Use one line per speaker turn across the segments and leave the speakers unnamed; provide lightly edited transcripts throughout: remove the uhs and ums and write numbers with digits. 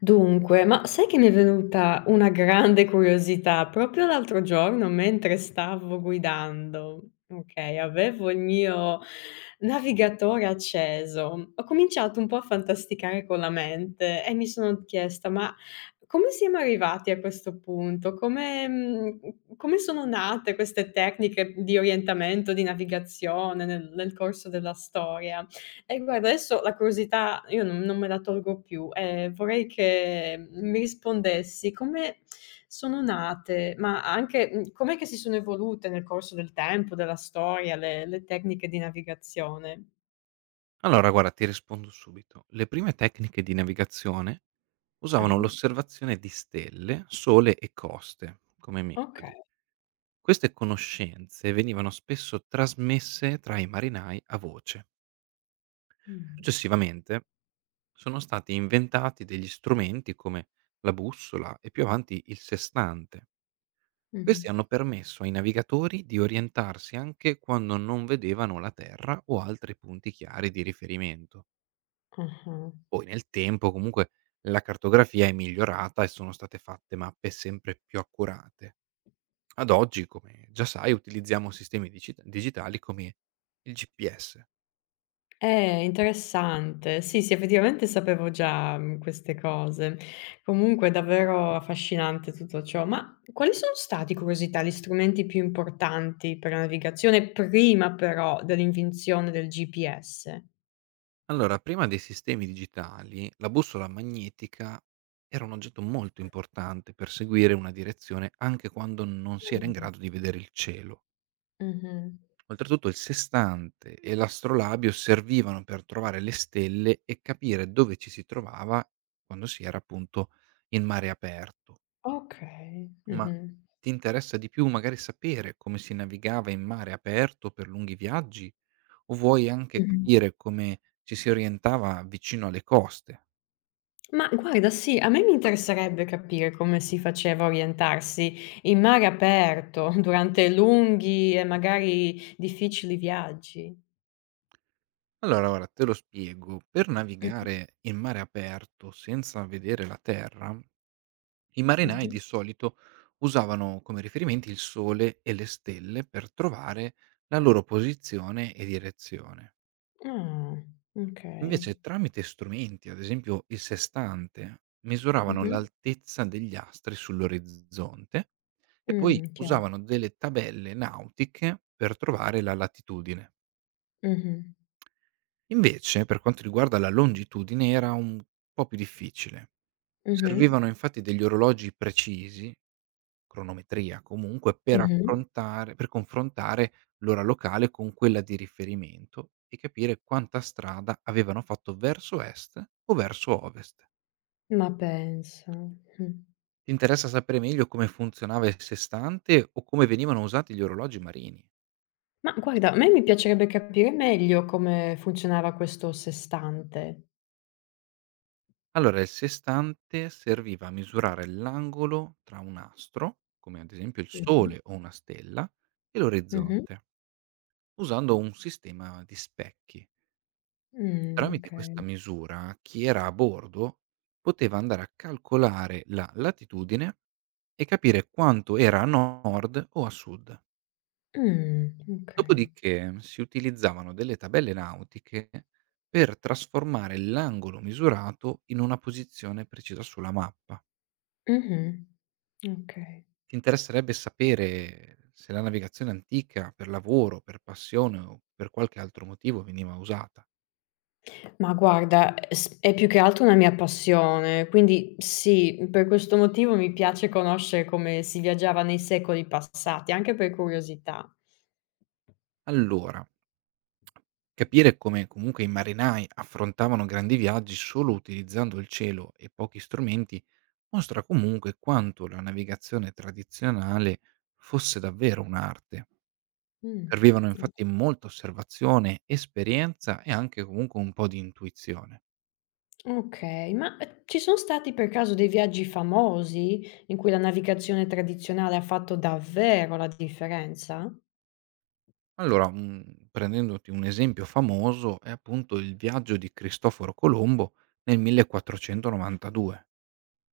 Dunque, ma sai che mi è venuta una grande curiosità proprio l'altro giorno mentre stavo guidando. Okay, avevo il mio navigatore acceso. Ho cominciato un po' a fantasticare con la mente e mi sono chiesta: "Ma come siamo arrivati a questo punto? Come sono nate queste tecniche di orientamento, di navigazione nel corso della storia?" E guarda, adesso la curiosità io non me la tolgo più, vorrei che mi rispondessi come sono nate, ma anche, com'è che si sono evolute nel corso del tempo, della storia, le tecniche di navigazione?
Allora guarda, ti rispondo subito. Le prime tecniche di navigazione usavano
Ah-ah.
l'osservazione di stelle, sole e coste come
Okay.
metodi. Queste conoscenze venivano spesso trasmesse tra i marinai a voce.
Mh.
Successivamente sono stati inventati degli strumenti come la bussola e più avanti il sestante. Questi
Mh-mh.
hanno permesso ai navigatori di orientarsi anche quando non vedevano la Terra o altri punti chiari di riferimento.
Ah-ah.
Poi nel tempo comunque la cartografia è migliorata e sono state fatte mappe sempre più accurate. Ad oggi, come già sai, utilizziamo sistemi digitali come il GPS.
Interessante. Sì, sì, effettivamente sapevo già, queste cose. Comunque è davvero affascinante tutto ciò. Ma quali sono stati, curiosità, gli strumenti più importanti per la navigazione prima però dell'invenzione del GPS?
Allora, prima dei sistemi digitali, la bussola magnetica era un oggetto molto importante per seguire una direzione anche quando non si era in
Mh.
grado di vedere il cielo.
Mh-mh.
Oltretutto il sestante e l'astrolabio servivano per trovare le stelle e capire dove ci si trovava quando si era appunto in mare aperto.
Okay.
Ma
Mh-mh.
ti interessa di più magari sapere come si navigava in mare aperto per lunghi viaggi? O vuoi anche
Mh-mh.
capire come ci si orientava vicino alle coste?
Ma guarda, sì, a me mi interesserebbe capire come si faceva a orientarsi in mare aperto durante lunghi e magari difficili viaggi.
Allora, ora te lo spiego. Per
Mh-mh.
navigare in mare aperto senza vedere la terra, i marinai di
Mh-mh.
solito usavano come riferimenti il sole e le stelle per trovare la loro posizione e direzione.
Ah, okay.
Invece tramite strumenti, ad esempio il sestante, misuravano
Mh-mh.
l'altezza degli astri sull'orizzonte e poi
Chiaro.
usavano delle tabelle nautiche per trovare la latitudine.
Mh-mh.
Invece, per quanto riguarda la longitudine, era un po' più difficile.
Mh-mh.
Servivano infatti degli orologi precisi, cronometria comunque, per
Mh-mh.
affrontare per confrontare l'ora locale con quella di riferimento e capire quanta strada avevano fatto verso est o verso ovest.
Ma pensa. Mh.
Ti interessa sapere meglio come funzionava il sestante o come venivano usati gli orologi marini?
Ma guarda, a me mi piacerebbe capire meglio come funzionava questo sestante.
Allora, il sestante serviva a misurare l'angolo tra un astro, come ad esempio il
Mh-mh.
Sole o una stella, e
Mh-mh.
l'orizzonte, usando un sistema di specchi. Tramite questa
Okay.
misura chi era a bordo poteva andare a calcolare la latitudine e capire quanto era a nord o a sud.
Mh, okay.
Dopodiché si utilizzavano delle tabelle nautiche per trasformare l'angolo misurato in una posizione precisa sulla mappa.
Mh-mh. Okay.
Ti interesserebbe sapere se la navigazione antica per lavoro, per passione o per qualche altro motivo veniva usata?
Ma guarda, s è più che altro una mia passione, quindi sì, per questo motivo mi piace conoscere come si viaggiava nei secoli passati, anche per curiosità.
Allora, capire come comunque i marinai affrontavano grandi viaggi solo utilizzando il cielo e pochi strumenti mostra comunque quanto la navigazione tradizionale fosse davvero un'arte.
Mh,
Servivano
mh,
infatti molta osservazione, esperienza e anche comunque un po' di intuizione.
okay, ma, ci sono stati per caso dei viaggi famosi in cui la navigazione tradizionale ha fatto davvero la differenza?
Allora, prendendoti un esempio famoso, è appunto il viaggio di Cristoforo Colombo nel 1492,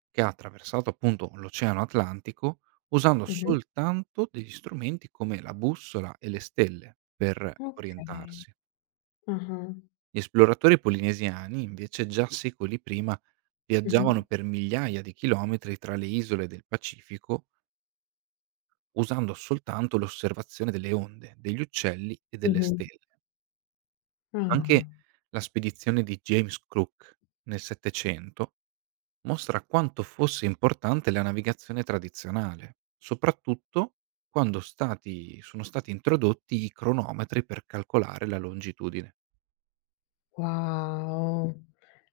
che ha attraversato appunto l'Oceano Atlantico, usando
Mh-mh.
soltanto degli strumenti come la bussola e le stelle per
Okay.
orientarsi.
Ah-ah.
Gli esploratori polinesiani, invece, già secoli prima
Mh-mh.
viaggiavano per migliaia di chilometri tra le isole del Pacifico, usando soltanto l'osservazione delle onde, degli uccelli e delle
Mh-mh.
stelle.
Ah.
Anche la spedizione di James Cook nel 700 mostra quanto fosse importante la navigazione tradizionale, soprattutto quando stati sono stati introdotti i cronometri per calcolare la longitudine.
Wow.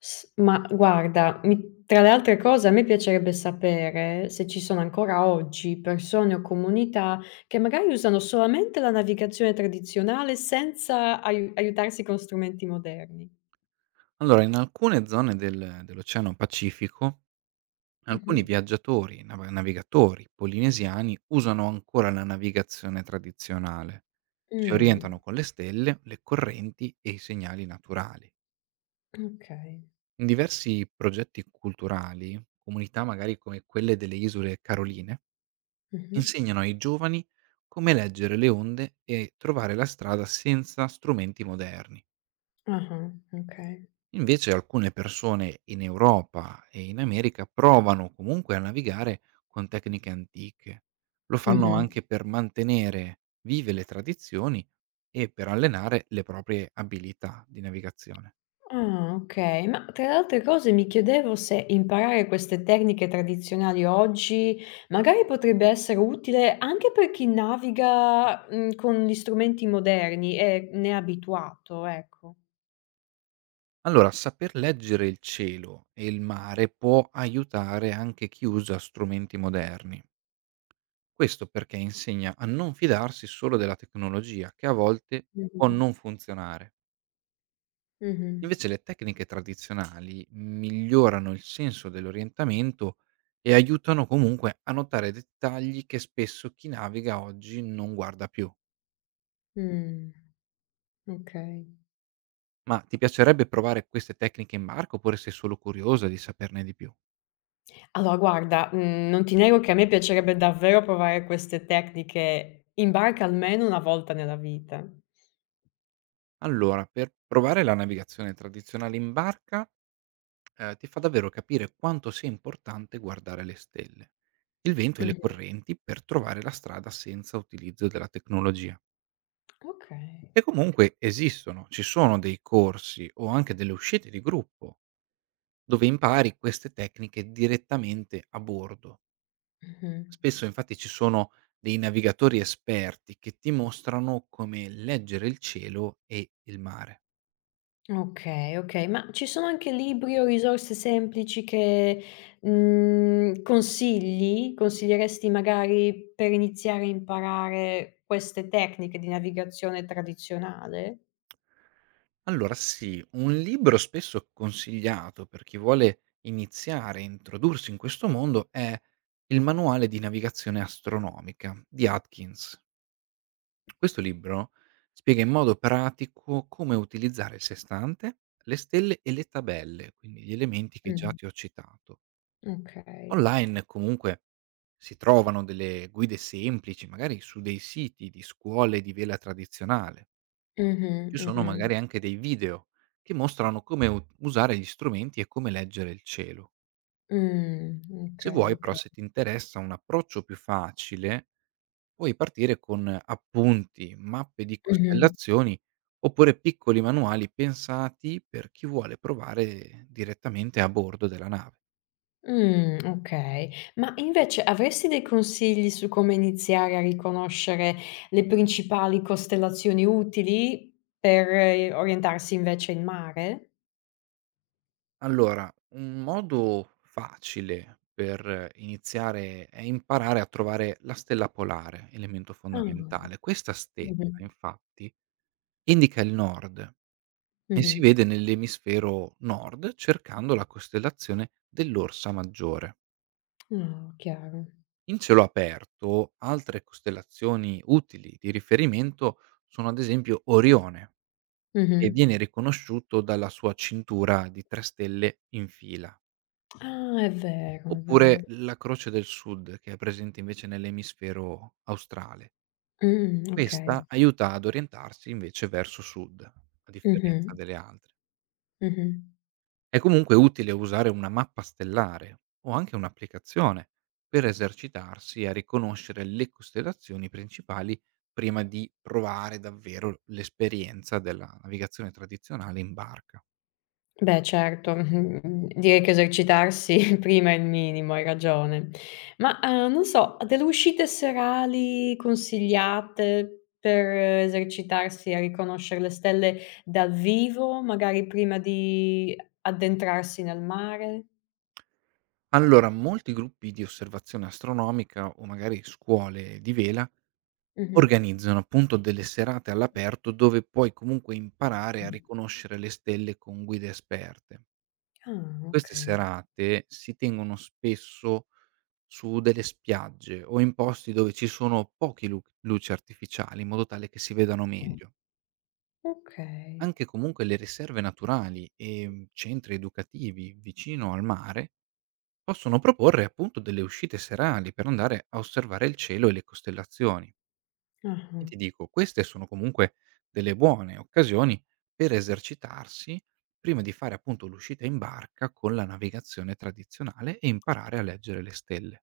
S Ma guarda, mi tra le altre cose a me piacerebbe sapere se ci sono ancora oggi persone o comunità che magari usano solamente la navigazione tradizionale senza aiutarsi con strumenti moderni.
Allora, in alcune zone dell'Oceano Pacifico,
Mh-mh.
alcuni viaggiatori, navigatori polinesiani, usano ancora la navigazione tradizionale. Si
Mh.
orientano con le stelle, le correnti e i segnali naturali.
Okay.
In diversi progetti culturali, comunità magari come quelle delle Isole Caroline
Mh-mh.
insegnano ai giovani come leggere le onde e trovare la strada senza strumenti moderni.
Ah-ah. Okay.
Invece alcune persone in Europa e in America provano comunque a navigare con tecniche antiche. Lo fanno
Mh-mh.
anche per mantenere vive le tradizioni e per allenare le proprie abilità di navigazione.
Ah, okay. Ma tra le altre cose mi chiedevo se imparare queste tecniche tradizionali oggi magari potrebbe essere utile anche per chi naviga, con gli strumenti moderni e ne è abituato, ecco.
Allora, saper leggere il cielo e il mare può aiutare anche chi usa strumenti moderni. Questo perché insegna a non fidarsi solo della tecnologia, che a volte può
Mh-mh.
non funzionare.
Mh-mh.
Invece le tecniche tradizionali migliorano il senso dell'orientamento e aiutano comunque a notare dettagli che spesso chi naviga oggi non guarda più.
Mh. Okay.
Ma ti piacerebbe provare queste tecniche in barca oppure sei solo curiosa di saperne di più?
Allora guarda, non ti nego che a me piacerebbe davvero provare queste tecniche in barca almeno una volta nella vita.
Allora, per provare la navigazione tradizionale in barca ti fa davvero capire quanto sia importante guardare le stelle, il vento e le
Mh-mh.
correnti per trovare la strada senza utilizzo della tecnologia.
Okay.
E comunque esistono, ci sono dei corsi o anche delle uscite di gruppo dove impari queste tecniche direttamente a bordo.
Mh-mh.
Spesso infatti ci sono dei navigatori esperti che ti mostrano come leggere il cielo e il mare.
Okay, okay, ma ci sono anche libri o risorse semplici che, consigli? Consiglieresti magari per iniziare a imparare queste tecniche di navigazione tradizionale?
Allora sì, un libro spesso consigliato per chi vuole iniziare e introdursi in questo mondo è Il manuale di navigazione astronomica di Atkins. Questo libro spiega in modo pratico come utilizzare il sestante, le stelle e le tabelle, quindi gli elementi che già
Mh,
ti ho citato.
okay.
Online comunque si trovano delle guide semplici, magari su dei siti di scuole di vela tradizionale.
Mh-mh,
Ci sono
mh-mh.
magari anche dei video che mostrano come u usare gli strumenti e come leggere il cielo.
Mh,
Se
okay,
vuoi però,
okay.
se ti interessa un approccio più facile, puoi partire con appunti, mappe di
Mh-mh.
costellazioni oppure piccoli manuali pensati per chi vuole provare direttamente a bordo della nave.
Okay. Ma invece avresti dei consigli su come iniziare a riconoscere le principali costellazioni utili per orientarsi invece in mare?
Allora, un modo facile per iniziare è imparare a trovare la stella polare, elemento
Ah,
fondamentale. Questa stella
mh-mh,
infatti indica il nord e
mh-mh.
si vede nell'emisfero nord cercando la costellazione dell'Orsa Maggiore.
Ah, chiaro.
In cielo aperto, altre costellazioni utili di riferimento sono ad esempio Orione, che
Mh-mh.
viene riconosciuto dalla sua cintura di tre stelle in fila,
Ah, è vero, è vero.
oppure la Croce del Sud, che è presente invece nell'emisfero australe.
Okay.
Questa aiuta ad orientarsi invece verso sud, a
Mh-mh,
differenza delle altre.
mh-mh.
È comunque utile usare una mappa stellare o anche un'applicazione per esercitarsi a riconoscere le costellazioni principali prima di provare davvero l'esperienza della navigazione tradizionale in barca.
Beh certo, mh-mh, direi che esercitarsi prima è il minimo, hai ragione. Ma, non so, ha delle uscite serali consigliate per esercitarsi a riconoscere le stelle dal vivo, magari prima di addentrarsi nel mare?
Allora, molti gruppi di osservazione astronomica o magari scuole di vela
Mh-mh.
organizzano appunto delle serate all'aperto dove puoi comunque imparare a riconoscere le stelle con guide esperte.
Ah,
Queste
okay,
serate si tengono spesso su delle spiagge o in posti dove ci sono pochi lu luci artificiali, in modo tale che si vedano meglio.
okay.
Anche comunque le riserve naturali e, centri educativi vicino al mare possono proporre appunto delle uscite serali per andare a osservare il cielo e le costellazioni. E
Ah-ah.
ti dico, queste sono comunque delle buone occasioni per esercitarsi prima di fare appunto l'uscita in barca con la navigazione tradizionale e imparare a leggere le stelle.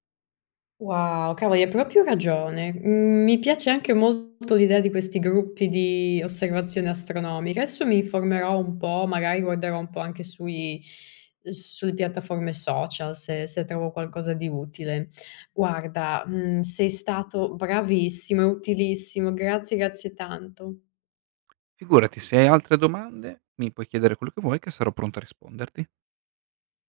Wow, cavoli hai proprio ragione. Mhmm, Mi piace anche molto l'idea di questi gruppi di osservazione astronomica. Adesso mi informerò un po', magari guarderò un po' anche sui sulle piattaforme social se trovo qualcosa di utile. Guarda, sei stato bravissimo e utilissimo. Grazie, grazie tanto.
Figurati, se hai altre domande mi puoi chiedere quello che vuoi, che sarò pronto a risponderti.